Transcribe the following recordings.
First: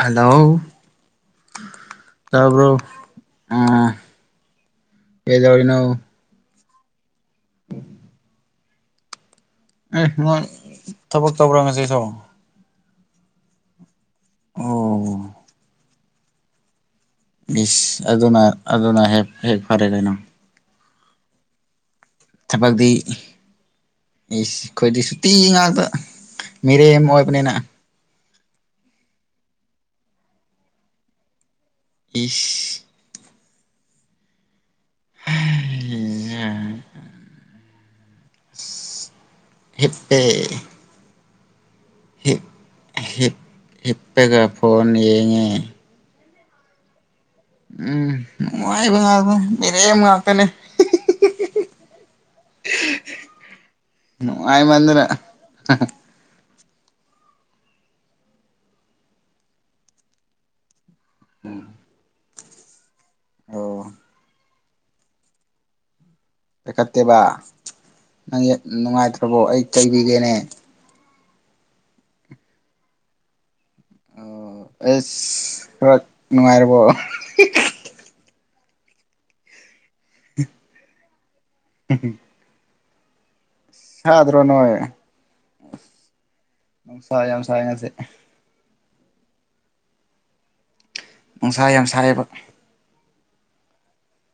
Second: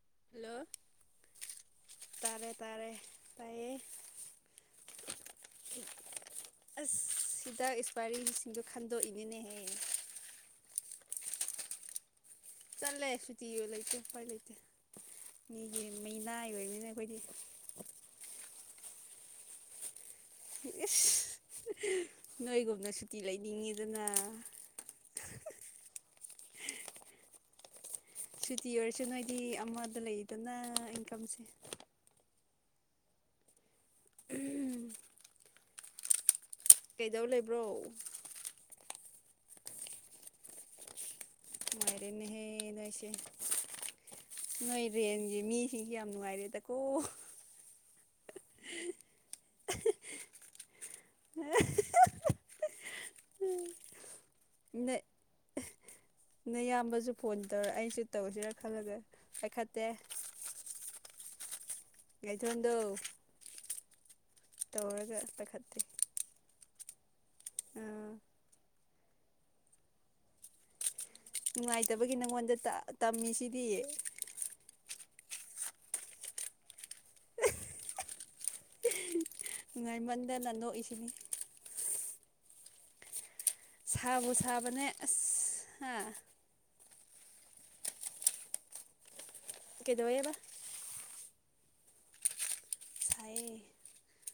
hello hello ꯇ ꯇꯥꯔꯦ ꯑꯖꯧꯅꯣ ꯇꯥꯔꯦ ꯇꯥꯏꯌꯦ ꯑꯁ ꯁꯤꯗ ꯏꯁꯄꯥꯏꯔꯤꯁꯤꯡꯗꯣ ꯈꯟꯗꯣꯛꯏꯅꯤꯅꯦꯍꯦ ꯎ ꯅ ꯊꯕꯛ ꯇꯧꯕ꯭ꯔꯥ ꯉꯁꯤ ꯁ ꯆꯠꯂꯦꯁꯨ ꯇꯤ ꯂꯩꯀꯣ ꯄꯥꯏ ꯂꯩꯇ ꯑꯣ ꯃꯤꯒꯤ ꯃꯤ ꯅꯥꯏ ꯑꯣꯏꯅꯤꯅ ꯑꯩꯈꯣꯏꯗꯤ ꯏꯁꯁ ꯑꯗꯨꯅ ꯑꯗꯨꯅ ꯍꯦꯛ ꯍꯦꯛ ꯐꯔꯦ ꯀꯩꯅꯣ [unintelligible] ꯊꯕꯛꯇꯤ ꯅꯣꯏꯒꯨꯝꯅ ꯁꯨꯇꯤ ꯂꯩꯅꯤꯡꯉꯤꯗꯅ ꯑꯩꯈꯣꯏꯗꯤ ꯁꯨꯇꯤ ꯉꯥꯛꯇ ꯃꯤꯔꯦ ꯑꯣꯏꯕꯅꯦꯅ ꯁꯨꯇꯤ ꯑꯣꯏꯔꯁꯨ ꯅꯣꯏꯗꯤ ꯑꯃꯗ ꯂꯩꯗꯅ ꯏꯟꯀꯝꯁꯦ ꯁ ꯎꯝ ꯎ ꯀꯩꯗꯧ ꯂꯩꯕ꯭ꯔꯣ ꯍꯄꯦ ꯍꯤꯞ ꯅꯨꯡꯉꯥꯏꯔꯦꯅꯦꯍꯦ ꯅꯣꯏꯁꯦ ꯍꯤꯞ ꯍꯤꯞꯄꯦꯒ ꯐꯣꯟ ꯌꯦꯉꯦ ꯇ ꯎꯝ ꯃꯅꯨꯡꯥꯏꯕ ꯉꯥꯛ ꯔ ꯃ ꯉꯥꯛꯇꯅꯦꯦ ꯃꯗ꯭ꯔꯦ ꯅꯪ ꯏꯌꯥꯝꯕꯁꯨ ꯐꯣꯟ ꯇꯧꯔ ꯑꯩꯁꯨ ꯇꯧꯁꯤꯔ ꯈꯜꯂꯒ ꯄꯥꯏꯈꯠꯇꯦ ꯎꯝ ꯉꯊꯗꯣ ꯑ ꯇꯧꯔꯒ ꯇꯈꯥꯠꯇ ꯂꯩꯠꯇꯕ ꯅꯨꯡꯉꯥꯏ ꯅꯠꯇ꯭ꯔꯕꯣ ꯑꯩ ꯀꯩꯕꯤꯒꯦꯅꯦ ꯅꯨꯡꯉꯥꯏꯇꯕꯒꯤ ꯅꯪꯉꯣꯟꯗ ꯇꯝꯃꯤꯁꯤꯗꯤ ꯑꯣ ꯑꯦꯁ ꯊꯔ ꯅꯨꯡꯉꯥꯏꯔꯕꯣ ꯉ ꯉꯥꯏꯃꯟꯗ ꯅꯅꯥꯟꯗꯣꯛꯏꯁꯤꯅꯦ ꯎꯝ ꯁꯥꯕꯨ ꯁꯥꯕꯅꯦ ꯑꯁ ꯍꯥ ꯁꯥꯏꯝ ꯁꯥꯏ ꯉꯁꯦ ꯀꯩꯗꯧꯕꯦꯕ ꯅꯨꯡꯁꯥ ꯌꯥꯝ ꯁꯥꯏꯕ ꯁ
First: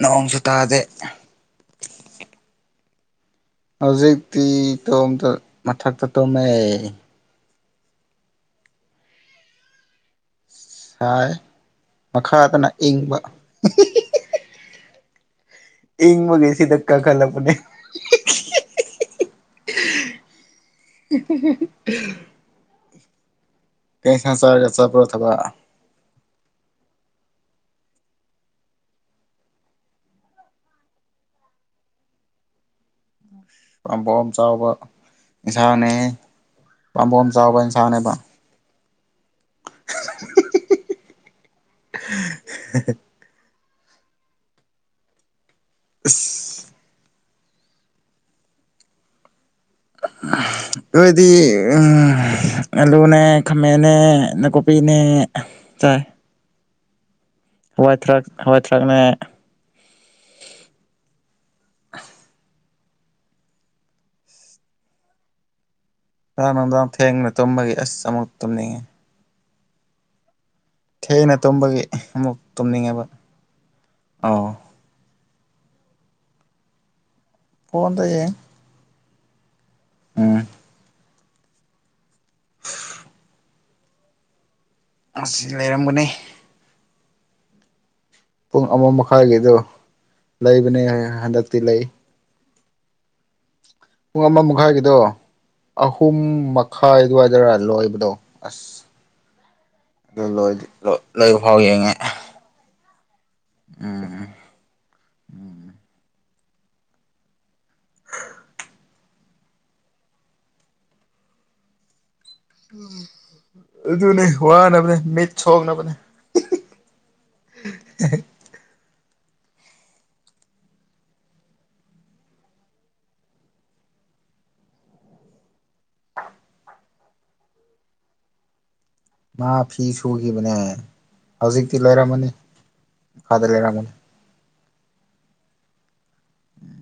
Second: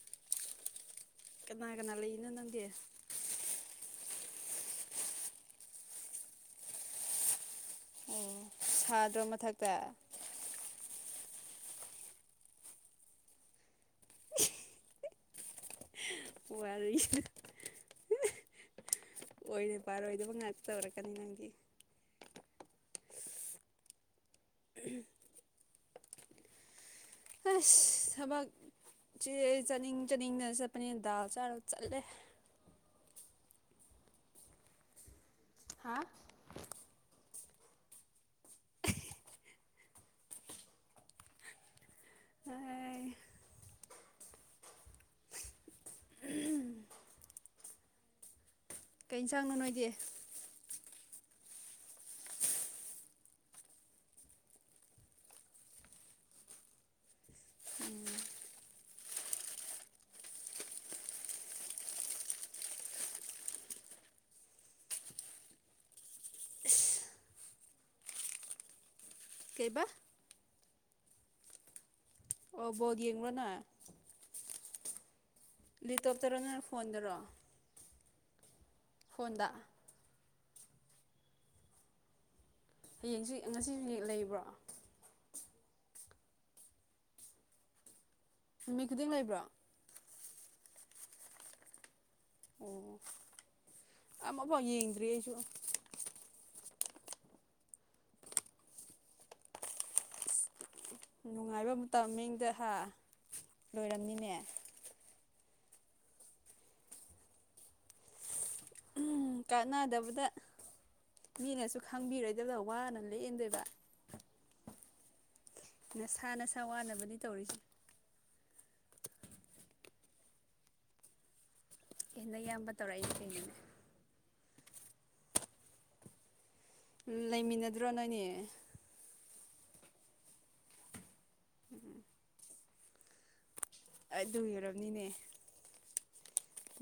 ꯅꯣꯡꯁꯨ ꯇꯥꯗꯦ ꯀꯅꯥ ꯀꯅꯥ ꯂꯩꯅꯣ ꯅꯪꯗꯤ ꯍꯧꯖꯤꯛꯇꯤ ꯇꯣꯝ ꯃꯊꯛꯇ ꯇꯣꯃꯦ ꯑꯣ ꯁꯥꯗ꯭ꯔꯣ ꯃꯊꯛꯇ ꯁꯥꯏ ꯃꯈꯥꯗꯅ ꯏꯪꯕ ꯏꯪ ꯃꯒꯦꯁꯤ ꯋꯥꯔꯤ ꯙꯛꯀꯥ ꯈꯂꯄꯅꯦ ꯑꯣꯏꯔ ꯄꯥꯔꯣꯏꯗꯕ ꯉꯥꯛꯇ ꯇꯧꯔꯛꯀꯅꯤ ꯅꯪꯗꯤ [unintelligible] ꯀ ꯍ ꯆꯥꯒ ꯆꯥꯄ ꯊꯕ ꯑꯁ ꯊꯕꯥꯛ ꯆꯦ ꯆꯥꯅꯤꯡ ꯆꯥꯅꯤꯡꯗꯅ ꯆꯠꯄꯅꯦꯅ ꯗꯥꯜ ꯆꯥꯔꯒ ꯆꯠꯂꯦ ꯄꯝꯕꯣꯝ ꯆꯥꯎꯕ ꯁꯥꯅꯦ ꯍꯥ ꯄꯝꯕꯝ ꯆꯥꯎꯕ ꯏꯟꯁꯥꯟꯅꯦꯕ [unintelligible] ꯑꯥꯏ [unintelligible] ꯑ ꯀꯩꯁꯥꯡꯅꯣ ꯅꯣꯏꯒꯤ ꯑꯩꯣꯏꯗꯤ ꯎ ꯑꯂꯨꯅꯦ ꯈꯥꯃꯦꯟꯅꯦ ꯅꯥꯀꯨꯞꯄꯤꯅꯦ ꯆꯥꯏ ꯍꯋꯥꯏ ꯊꯔꯥꯛ ꯍꯋꯥꯏ ꯊꯔꯥꯛꯅꯦ ꯉꯥ ꯅꯨꯡꯗꯥꯡꯝ ꯊꯦꯡꯅ ꯇꯨꯝꯕꯒꯤ ꯑꯁ ꯑꯃꯨꯛ ꯇꯨꯝꯅꯤꯡꯉꯤ ꯀꯩꯕꯥ ꯊꯦꯡꯅ ꯇꯝꯕꯒꯤ ꯑꯃꯨꯛ ꯑꯣ ꯕꯣꯜ ꯇꯨꯝꯅꯤꯡꯉꯕ ꯌꯦꯡꯕ꯭ꯔꯣ ꯅꯣꯏ ꯑꯥꯎ ꯂꯤꯇꯣꯞꯇꯔꯣ ꯅꯪꯅ ꯐꯣꯟꯗꯧꯔꯣ ꯐꯣꯟꯟ ꯇꯌꯦꯌꯦ ꯐꯣꯟꯗ ꯎꯝ ꯍꯌꯦꯡꯁꯨ ꯉꯁꯤꯁꯨ ꯍꯦꯛ ꯂꯩꯕ꯭ꯔꯣ ꯃꯁꯤ ꯂꯩꯔꯝꯒꯅꯤ ꯄꯨꯡ ꯑꯃ ꯅꯨꯃꯤꯠ ꯈꯨꯗꯤꯡ ꯂꯩꯕ꯭ꯔꯣ ꯃꯈꯥꯏꯒꯤꯗ ꯂꯩꯕꯅꯦ ꯍꯟꯗꯛꯇꯤ ꯂꯩ ꯑꯣ ꯄꯨꯡ ꯑꯃ ꯑꯃꯐꯥꯎ ꯃꯈꯥꯏꯒꯤꯗꯣ ꯌꯦꯡꯗ꯭ꯔꯤ ꯑꯩꯁꯨ ꯑꯍꯨꯝ ꯈꯥꯏ ꯑꯗꯨꯋꯥꯏꯗꯔ ꯂꯣꯏꯕꯗꯣ ꯑꯁ ꯑꯗꯨ ꯂꯣꯏꯗꯤ ꯂꯣꯏ ꯂꯣꯏꯕ ꯐꯥꯎ ꯅꯨꯡꯉꯥꯏꯕ ꯌꯦꯡꯉꯦ ꯃꯇꯝ ꯃꯤꯡꯗ ꯍꯥ ꯎꯝ ꯂꯣꯏꯔꯝꯅꯤꯅꯦ ꯀꯥꯟꯅꯗꯕꯗ ꯃꯤꯅꯁꯨ ꯈꯪꯕꯤꯔꯗꯤ ꯑꯗꯨꯗꯨꯅꯦ ꯍ ꯅꯕꯅꯦ ꯃꯠ ꯅꯁꯥ ꯅꯁꯥ ꯋꯥꯅꯕꯅꯤ ꯇꯧꯔꯤꯁꯦ ꯍ ꯍꯟꯗ ꯏꯌꯥꯝꯕ ꯇꯧꯔꯛꯏꯁ ꯊꯦꯡꯅꯤꯡꯅꯦ ꯂꯩꯃꯤꯟꯅꯗ꯭ꯔꯣ ꯅꯣꯏꯅꯦ ꯃꯥ ꯐꯤ ꯁꯨꯈꯤꯕꯅꯦ ꯍꯧꯖꯤꯛꯇꯤ ꯂꯩꯔꯝꯃꯅꯤ ꯐ ꯂꯩ ꯑ ꯑꯗꯨ ꯌꯔꯣ ꯅꯤꯅꯦ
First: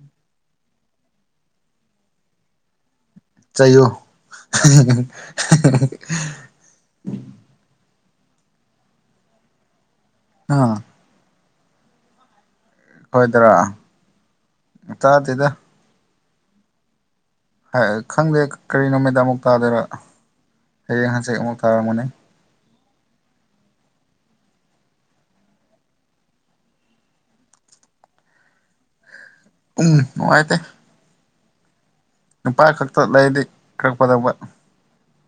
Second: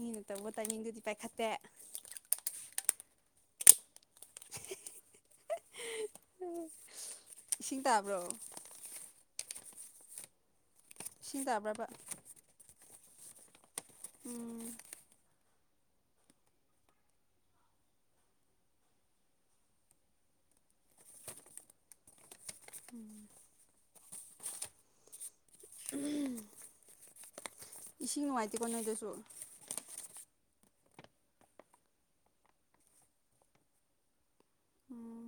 ꯃꯤꯅ ꯇꯧꯕ ꯇꯥꯏꯅꯤꯡꯗꯨꯗꯤ ꯄꯥꯏꯈꯠꯇꯦ ꯆꯥꯏꯌꯣ ꯇꯕ꯭ꯔꯣ ꯑꯥ ꯁꯤꯟꯗꯕ꯭ꯔꯕ ꯈꯈꯣꯏꯗꯔꯥ ꯆꯥꯗꯗ ꯍꯥꯏ ꯈꯪꯗꯦ ꯀꯔꯤ ꯅꯨꯃꯤꯠꯇ ꯑꯃꯨꯛ ꯇꯥꯗꯣꯏꯔ ꯍꯌꯦꯡ ꯍꯪꯆꯦ ꯑꯃꯨꯛ ꯇꯥꯔꯝꯃꯅꯤ ꯎ ꯎꯝ ꯏꯁꯤꯡ ꯅꯨꯡꯉꯥꯏꯇꯦꯀꯣ ꯅꯣꯏꯏꯗꯁꯨ ꯎꯝ ꯅꯨꯡꯉꯥꯏꯇ ꯅꯨꯄꯥ ꯈꯛꯇ ꯂꯩꯗꯤ ꯀꯔꯛꯄꯗꯧꯕ ꯎꯝ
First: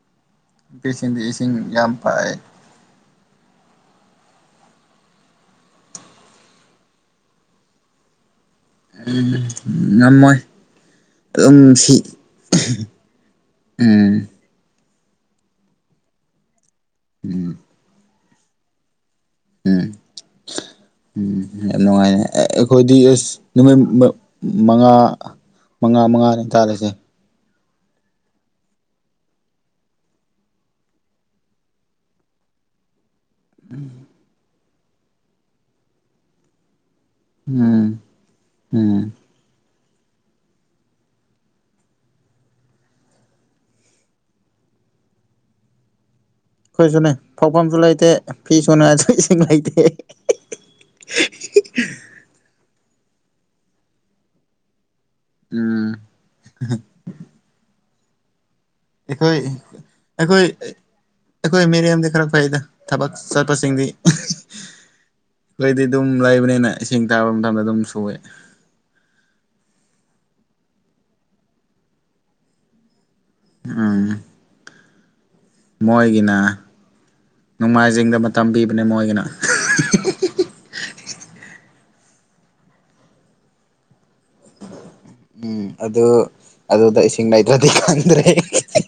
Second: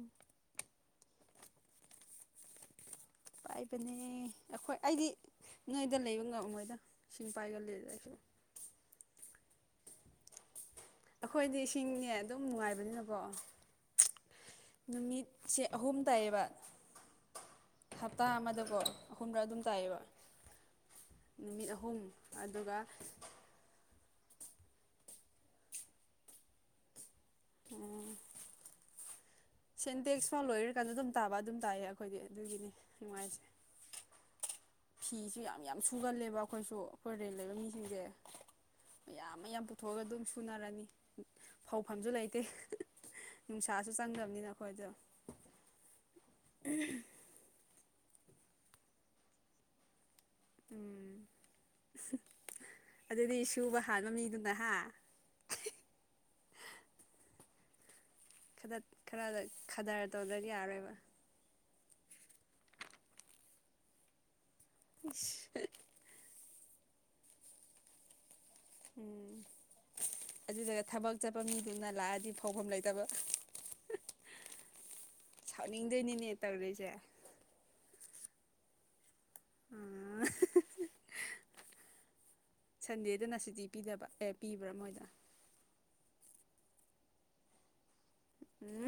ꯅꯨꯄꯤꯁꯤꯡꯗꯤ ꯏꯁꯤꯡ ꯌꯥꯝ ꯄꯥꯏ ꯄꯥꯏꯕꯅꯦ ꯑꯩꯈꯣꯏ ꯑꯩꯗꯤ ꯅꯣꯏꯗ ꯂꯩꯕ ꯉꯝꯃꯣꯏꯗ ꯏꯁꯤꯡ ꯄꯥꯏꯒꯂꯗ ꯑꯩꯁꯨ ꯎ ꯌꯥꯝꯃꯣꯏ ꯑꯩꯈꯣꯏꯗꯤ ꯏꯁꯤꯡꯅꯦ ꯑꯗꯨꯝ ꯅꯨꯡꯉꯥꯏꯕꯅꯤꯅꯀꯣ ꯎꯝ ꯅꯨꯃꯤꯠꯁꯦ ꯑꯍꯨꯝ ꯇꯥꯏꯌꯦꯕ ꯎꯝ ꯍꯞꯇꯥ ꯑꯃꯗꯀꯣ ꯑꯍꯨꯝꯔꯛ ꯑꯗꯨꯝ ꯎꯝ ꯇꯥꯏꯌꯦꯕ ꯎꯝ ꯅꯨꯃꯤꯠ ꯌꯥꯝ ꯑꯍꯨꯝ ꯅꯨꯡꯉꯥꯏ ꯑꯗꯨꯒ ꯑꯩꯈꯣꯏꯗꯤ ꯑ ꯅꯨꯃꯤꯠ ꯃꯉꯥ ꯃꯉꯥ ꯃꯉꯥꯅꯦ ꯇꯥꯂꯁꯦ ꯎꯝ ꯁꯦꯟꯇꯦꯛꯁ ꯐꯥꯎ ꯂꯣꯏꯔꯀꯥꯟꯗ ꯑꯗꯨꯝ ꯇꯥꯕ ꯑꯗꯨꯝ ꯇꯥꯏꯌꯦ ꯑꯩꯈꯣꯏꯗꯤ ꯑꯗꯨꯒꯤꯅꯤ ꯅꯨꯡꯉꯥꯏꯖꯩ ꯎꯝ ꯐꯤꯁꯨ ꯌꯥꯝ ꯌꯥꯝ ꯁꯨꯒꯜꯂꯦꯕ ꯑꯩꯈꯣꯏꯁꯨ ꯈꯣꯏꯔꯦꯟ ꯂꯩꯕ ꯎꯝ ꯃꯤꯁꯤꯡꯁꯦ ꯎꯝ ꯃꯌꯥꯝ ꯑꯃ ꯌꯥꯝ ꯄꯨꯊꯣꯛꯑꯒ ꯑꯗꯨꯝ ꯁꯨꯅꯔꯅꯤ ꯐꯧꯐꯝꯁꯨ ꯂꯩꯇꯦ ꯅꯨꯡꯁꯥꯁꯨ ꯆꯪꯗꯕꯅꯤꯅ ꯑꯩꯈꯣꯏꯗ ꯀꯣꯏꯁꯨ ꯅ ꯐꯥꯎ ꯄꯝ ꯨꯂꯥꯏ ꯦ ꯐꯤ ꯁꯅꯁꯨ ꯆꯁꯤꯡ ꯂꯩꯗꯦ ꯎꯝ ꯑꯗꯨꯗꯤ ꯁꯨꯕ ꯍꯥꯟꯕ ꯃꯤꯗꯨꯅ ꯍꯥ ꯎꯝ ꯈꯔ ꯑꯩꯈꯣꯏ ꯈꯗꯔ ꯇꯧꯗ ꯑꯩꯈꯣꯏ ꯌꯥꯔꯣꯏꯕ ꯑꯩꯈꯣꯏ ꯃꯦꯔ ꯑꯃꯗꯤꯗꯤ ꯈꯔ ꯐꯩꯗ ꯊꯕꯛ ꯆꯠꯄꯁꯤꯡꯗꯤ ꯀꯣꯏꯗꯤ ꯑꯗꯨꯝ ꯂꯥꯛꯕꯅꯦ ꯑꯩꯅ ꯏꯁꯤꯡ ꯇꯥꯕ ꯃꯇꯝꯗ ꯑꯗꯨꯝ ꯁꯨꯑꯦ ꯎꯝ ꯑꯗꯨꯗꯨꯒ ꯊꯕꯛ ꯆꯠꯄ ꯃꯤꯗꯨꯅ ꯂꯥꯛꯑꯗꯤ ꯐꯥꯎꯐꯝ ꯂꯩꯇꯕ ꯑꯥ ꯃꯣꯏꯒꯤꯅ ꯁꯥꯎꯅꯤꯡꯗꯣꯏꯅꯤꯅꯦ ꯇꯧꯔꯤꯁꯦ ꯅꯣꯡꯃꯥꯏꯖꯤꯡꯗ ꯇꯝꯕꯤꯕꯅꯦ ꯃꯣꯏꯒꯤꯅ ꯎꯝ ꯁꯟꯗꯦꯗꯅ ꯁꯤꯇꯤ ꯄꯤꯗꯕ ꯑꯦ ꯄꯤꯕ꯭ꯔꯥ ꯃꯣꯏꯗ ꯎꯝ ꯑꯗꯨ ꯑꯗꯨꯗ ꯏꯁꯤꯡ ꯂꯩꯇ꯭ꯔꯗꯤ ꯗ꯭ꯔꯦ ꯎꯝ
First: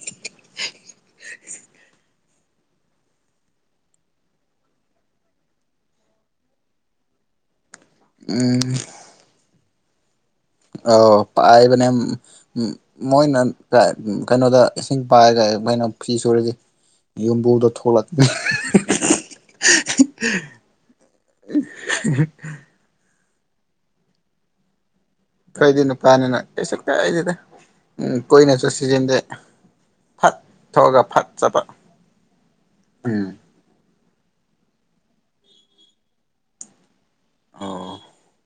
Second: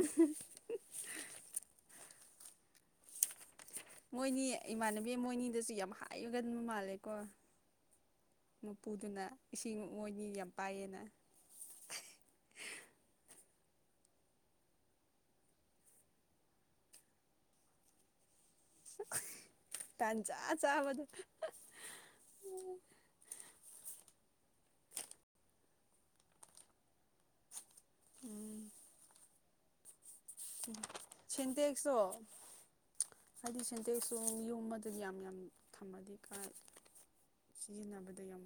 ꯃꯣꯏꯅꯤ ꯏꯃꯥꯟꯅꯕꯤ ꯃꯣꯏꯅꯤꯗꯁꯨ ꯌꯥꯝ ꯍꯥꯏꯔꯒꯕ ꯃꯥꯜꯂꯦꯀꯣ ꯎꯝ ꯃ ꯄꯨꯗꯨꯅ ꯆꯤꯡ ꯃꯣꯏꯅꯤ ꯌꯥꯝ ꯑ ꯄꯥꯏꯌꯦꯅ ꯄꯥꯏ ꯃꯅꯦ ꯃꯣꯏ ꯀꯩꯅꯣꯗ ꯏꯁꯤꯡ ꯄꯥꯏꯔꯒ ꯀꯩꯅꯣ ꯐ꯭ꯤ ꯁꯨꯔꯗꯤ ꯌꯨꯝꯕꯨꯗꯣ ꯊꯣꯛꯂꯛꯅꯤ ꯇꯥꯟ ꯆꯥ ꯆꯥ ꯃ ꯀꯩꯗꯅ ꯄꯅꯤꯅꯁꯨ ꯀ ꯀꯗꯗ ꯎꯝ ꯀꯣꯏꯅꯦ ꯁꯁꯤ ꯆꯗ ꯁꯦꯟꯇꯦꯛꯁꯨꯣ ꯎꯝ ꯍꯥꯏꯗꯤ ꯁꯦꯟꯇꯦꯛ ꯁ ꯌꯨꯝ ꯑꯗꯨꯗꯤ ꯌꯥꯝ ꯌꯥꯝ ꯊꯝꯃꯗꯤ ꯀꯥꯏ ꯑꯣ ꯁꯤꯖꯤꯟꯅꯕꯗ ꯌꯥꯝ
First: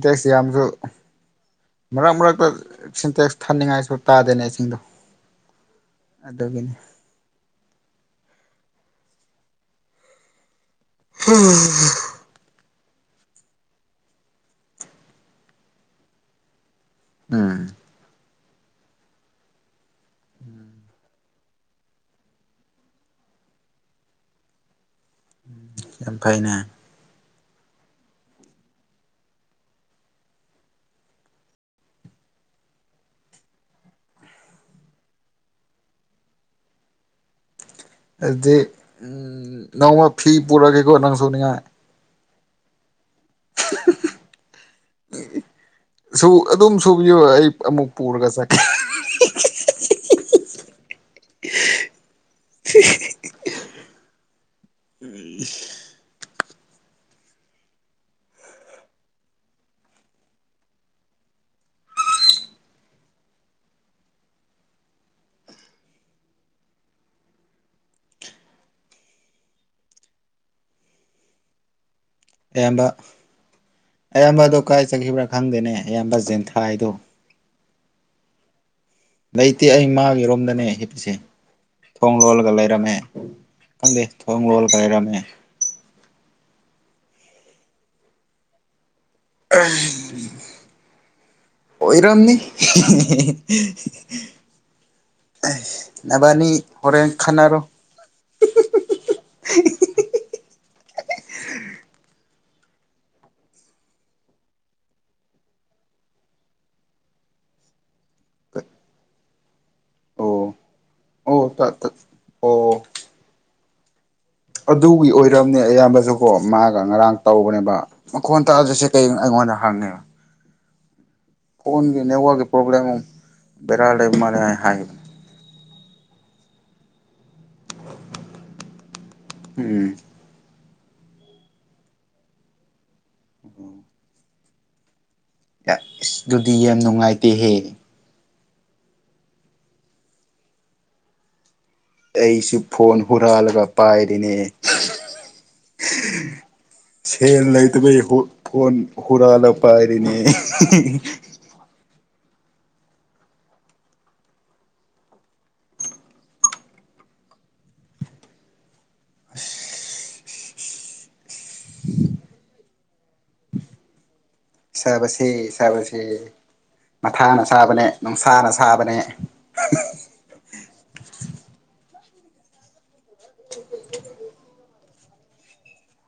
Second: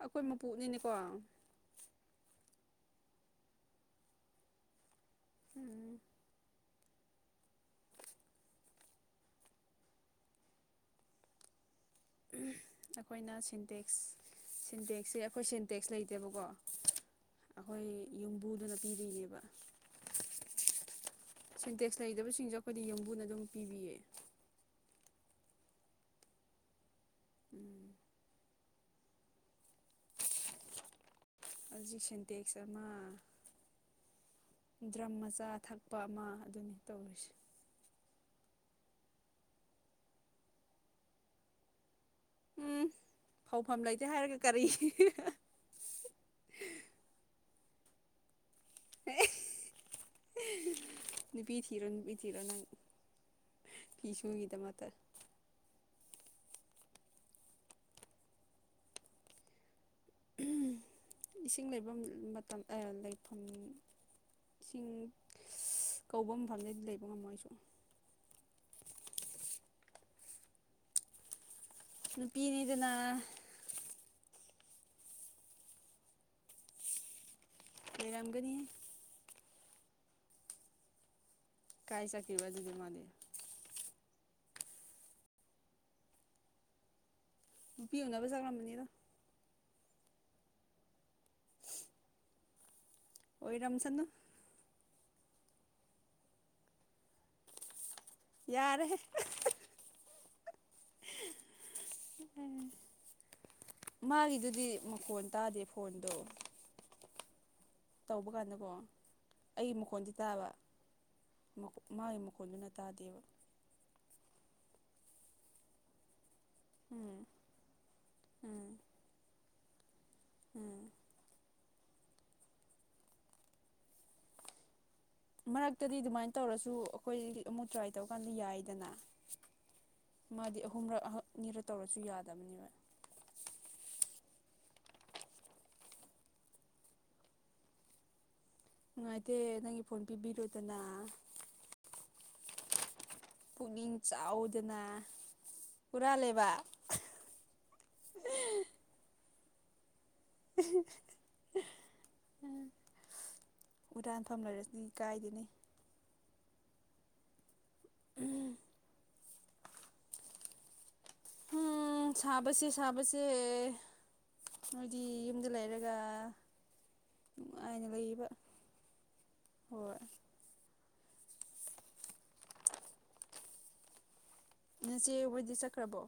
ꯑꯩꯈꯣꯏ ꯌꯥꯝꯁꯨ ꯃꯄꯨꯅꯤꯅꯦꯀꯣ ꯃꯔꯛ ꯃꯔꯛꯇ ꯁꯤꯟꯇꯦꯛꯁ ꯊꯥꯅꯤꯡꯉꯥꯏꯁꯨ ꯇꯥꯗꯦꯅꯦ ꯏꯁꯤꯡꯗꯣ ꯎꯝ ꯑꯗꯨꯒꯤꯅꯦ ꯍꯝ ꯑꯩꯈꯣꯏꯅ ꯁꯤꯟꯇꯦꯛꯁ ꯁꯤꯟꯇꯦꯛꯁꯦ ꯑꯩꯈꯣꯏ ꯁꯤꯟꯇꯦꯛꯁ ꯂꯩꯇꯦꯕꯀꯣ ꯎꯝ ꯑꯩꯈꯣꯏ ꯌꯨꯝꯕꯨꯗꯨꯅ ꯄꯤꯕꯤꯅꯦꯕ ꯁꯤꯟꯇꯦꯛꯁ ꯂꯩꯗꯕꯁꯤꯡꯁꯨ ꯑꯩꯈꯣꯏꯗꯤ ꯌꯨꯝꯕꯨꯅ ꯑꯗꯨꯝ ꯄꯤꯕꯤꯌꯦ ꯌꯥꯝ ꯐꯥꯏꯅꯦ ꯎꯝ ꯍꯧꯖꯤꯛ ꯁꯦꯟꯇꯦꯛꯁ ꯑꯃ ꯗ꯭ꯔꯝ ꯃꯆꯥ ꯊꯛꯄ ꯑꯃ ꯑꯗꯨꯅꯤ ꯇꯧꯔꯤꯁꯦ ꯑꯗꯨꯗꯤ ꯎꯝ ꯅꯣꯡꯃ ꯐꯤ ꯄꯨꯔꯛꯒꯦꯀꯣ ꯅꯪ ꯁꯅꯤꯡꯉ ꯎꯝ ꯐꯥꯎꯐꯝ ꯂꯩꯇꯦ ꯍꯥꯏꯔꯒ ꯀꯔꯤ ꯁꯨ ꯑꯗꯨꯝ ꯁꯨꯕꯤꯌꯨ ꯑꯩ ꯑꯃꯨꯛ ꯄꯨꯔꯒ ꯆꯦ [inaudible] ꯄꯤ ꯊꯤꯔꯣ ꯄ ꯊꯤꯔꯣ ꯅ ꯐꯤꯁꯨꯒꯤꯗꯃꯛꯇ ꯑꯩ [inaudible] ꯏꯁꯤꯡ ꯂꯩꯐꯝ ꯃꯇꯝ ꯂꯩꯐꯝ ꯏꯁꯤꯡ ꯀꯧꯕ ꯃꯐꯝꯗꯩꯗꯤ ꯂꯩꯕ ꯉꯝꯃꯣꯏꯁꯨ ꯑꯝꯕ ꯅꯨꯄꯤꯅꯤꯗꯅ ꯑꯌꯥꯝꯕ ꯑ ꯑꯀꯥꯏ ꯆꯈꯤꯕ꯭ꯔꯥ ꯈꯪꯗꯦꯅꯦ ꯑꯌꯥꯝꯕ ꯖꯦꯟꯊꯥꯏꯗꯨꯣ ꯀꯔꯪꯒꯅꯤꯌꯦ ꯂꯩꯇꯦ ꯑꯩ ꯃꯥꯒꯤꯔꯣꯝꯗꯅꯦ ꯍꯤꯞꯄꯤꯁꯦ ꯀꯥꯏ ꯊꯣꯡ ꯆꯠꯈꯤꯕ ꯂꯣꯜꯂꯒ ꯑꯗꯨꯗꯤ ꯂꯩꯔꯝꯃꯦ ꯃꯥꯗꯤ ꯈꯪꯗꯦ ꯊꯣꯡꯒꯣꯜ ꯀꯥꯏꯔꯃꯦ ꯅꯨꯄꯤꯤꯌꯅꯅꯕ ꯆꯛꯂꯝꯕꯅꯤꯗ ꯑꯣꯏꯔꯝꯅꯤ ꯑꯣꯏꯔꯝꯁꯅꯨ [inaudible] ꯅꯕꯥꯅꯤ ꯍꯣꯔꯦꯟ ꯈꯅꯥꯔꯣ ꯌꯥꯔꯦ ꯃꯥꯒꯤꯗꯨꯗꯤ ꯃꯈꯣꯟ ꯇꯥꯗꯦ ꯐꯣꯟꯗꯣ ꯇꯧꯕ ꯀꯥꯟꯗꯀꯣ ꯑꯩꯒꯤ ꯃꯈꯣꯜꯗꯤ ꯇꯥꯕ ꯑꯣ ꯑꯣ ꯇ ꯇ ꯃꯥꯒꯤ ꯃꯈꯣꯜꯗꯨꯅ ꯑꯣ ꯇꯥꯗꯦꯕ ꯑꯗꯨꯒꯤ ꯑꯣꯏꯔꯝꯅꯦ ꯑꯌꯥꯝꯕꯁꯨ ꯀꯣ ꯃꯥꯒ ꯉꯔꯥꯡ ꯎꯝ ꯇꯧꯕꯅꯦꯕ ꯃꯈꯣꯟ ꯎꯝ ꯇꯥꯗ꯭ꯔꯁꯦ ꯀꯩ ꯑꯩꯉꯣꯟꯗ [unintelligible] ꯎꯝ ꯐꯣꯟꯒꯤ ꯅꯦꯋꯥꯒꯤ ꯄꯣꯕ꯭ꯂꯦꯝ ꯕꯦꯔꯥ ꯂꯩꯕ ꯃꯥꯂꯦ ꯍꯥꯏ ꯃꯔꯛꯇꯗꯤ ꯑꯗꯨꯃꯥꯏꯟ ꯇꯧꯔꯁꯨ ꯑꯈꯣꯏ ꯑꯃꯨꯛ ꯇ꯭ꯔꯥꯏ ꯇꯧꯀꯥꯟꯗ ꯌꯥꯏꯗꯅ ꯎꯝ ꯃꯥꯗꯤ ꯑꯍꯨꯝꯔꯛ ꯑꯍꯛꯅꯤꯔ ꯇꯧꯔꯁꯨ ꯌꯥꯗꯕꯅꯦꯕ ꯏꯁ ꯗꯨꯗꯤ ꯌꯥꯝ ꯅꯨꯡꯉꯥꯏꯇꯦꯍꯦ ꯅꯨꯡꯉꯥꯏꯇꯦ ꯅꯪꯒꯤ ꯐꯣꯟ ꯄꯤꯕꯤꯔꯣꯗꯅ ꯑꯩꯁꯨ ꯐꯣꯟ ꯍꯨꯔꯥꯜꯂꯒ ꯄꯨꯛꯅꯤꯡ ꯄꯥꯏꯔꯤꯅꯦ ꯆꯥꯎꯗꯅ ꯍꯨꯔꯥꯜꯂꯦꯕ ꯁꯦꯜ ꯂꯩꯇꯕꯩ ꯐꯣꯟ ꯍꯔꯥꯜꯂ ꯄꯥꯏ ꯔꯤꯅꯦ ꯎꯝ ꯎꯔꯥꯟꯐꯝ ꯂꯩꯔꯗꯤ ꯀꯥꯏꯗꯦꯅꯦ ꯎꯝ ꯎ ꯁꯥꯕꯁꯦ ꯁꯥꯕꯁꯦ ꯅꯣꯏꯗꯤ ꯁꯥꯕꯁꯦ ꯌꯨꯝꯗ ꯂꯩꯔꯒ ꯁꯥꯕꯁꯦ ꯃꯊꯥꯅ ꯁꯥꯕꯅꯦ ꯅꯨꯡꯉꯥꯏꯅ ꯂꯩꯕ ꯅꯨꯡꯁꯥꯅ ꯁꯥꯕꯅꯦ ꯍꯣꯏ [unintelligible] ꯅꯆꯦ ꯍꯣꯏꯗꯤ ꯆꯠꯈ꯭ꯔꯕꯣ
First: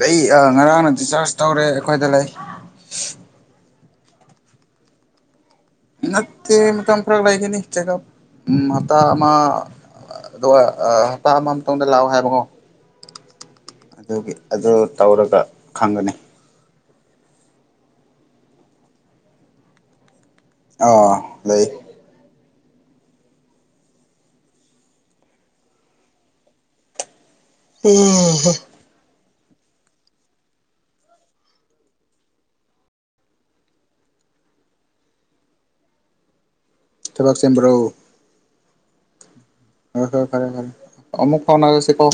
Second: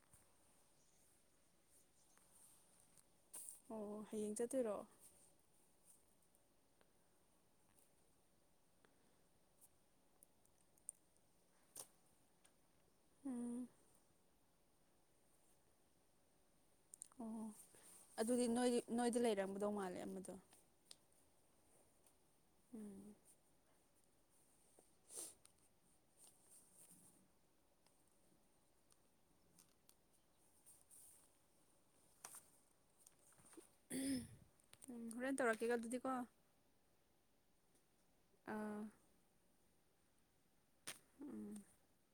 ꯂꯩ ꯑꯥ꫰ ꯉꯔꯥꯡꯅ ꯗꯤꯆꯥꯔꯖ ꯇꯧꯔꯦ ꯑꯩꯈꯣꯏꯗ ꯂꯩ ꯑꯣ ꯍꯌꯦꯡ ꯆꯠꯇꯣꯏꯔꯣ ꯅꯠꯇꯦ ꯃꯇꯝ ꯈꯔ ꯂꯩꯒꯅꯤ ꯆꯦꯛꯑꯞ ꯎꯝ ꯍꯇꯥ ꯑꯃ ꯑꯗꯨꯒ ꯍꯇꯥ ꯑꯃ ꯃꯇꯨꯡꯗ ꯂꯥꯥꯛꯑꯣ ꯍꯥꯏꯕꯀꯣ ꯎꯝ ꯑꯗꯨꯒꯤ ꯑꯗꯨ ꯇꯧꯔꯒ ꯈꯪꯒꯅꯤ ꯑꯣ ꯑꯗꯨꯗꯤ ꯅꯣꯏꯒꯤ ꯅꯣꯏꯗ ꯂꯩꯔꯝꯒꯗꯧ ꯃꯥꯜꯂꯦ ꯑꯃꯗꯣ ꯑꯥ ꯂꯩ [inaudible] [unintelligible] ꯎꯝ ꯍꯣꯔꯦꯟ ꯇꯧꯔꯛꯀꯦꯒ ꯑꯗꯨꯗꯤꯀꯣ ꯕꯛ ꯆꯦꯝꯕ꯭ꯔꯣ ꯑꯥ ꯍꯣꯏ ꯍꯣꯏ ꯐꯔꯦ ꯐꯔꯦ ꯑꯃꯨꯛ ꯎꯝ ꯐꯥꯎꯅꯔꯁꯦ ꯀꯣ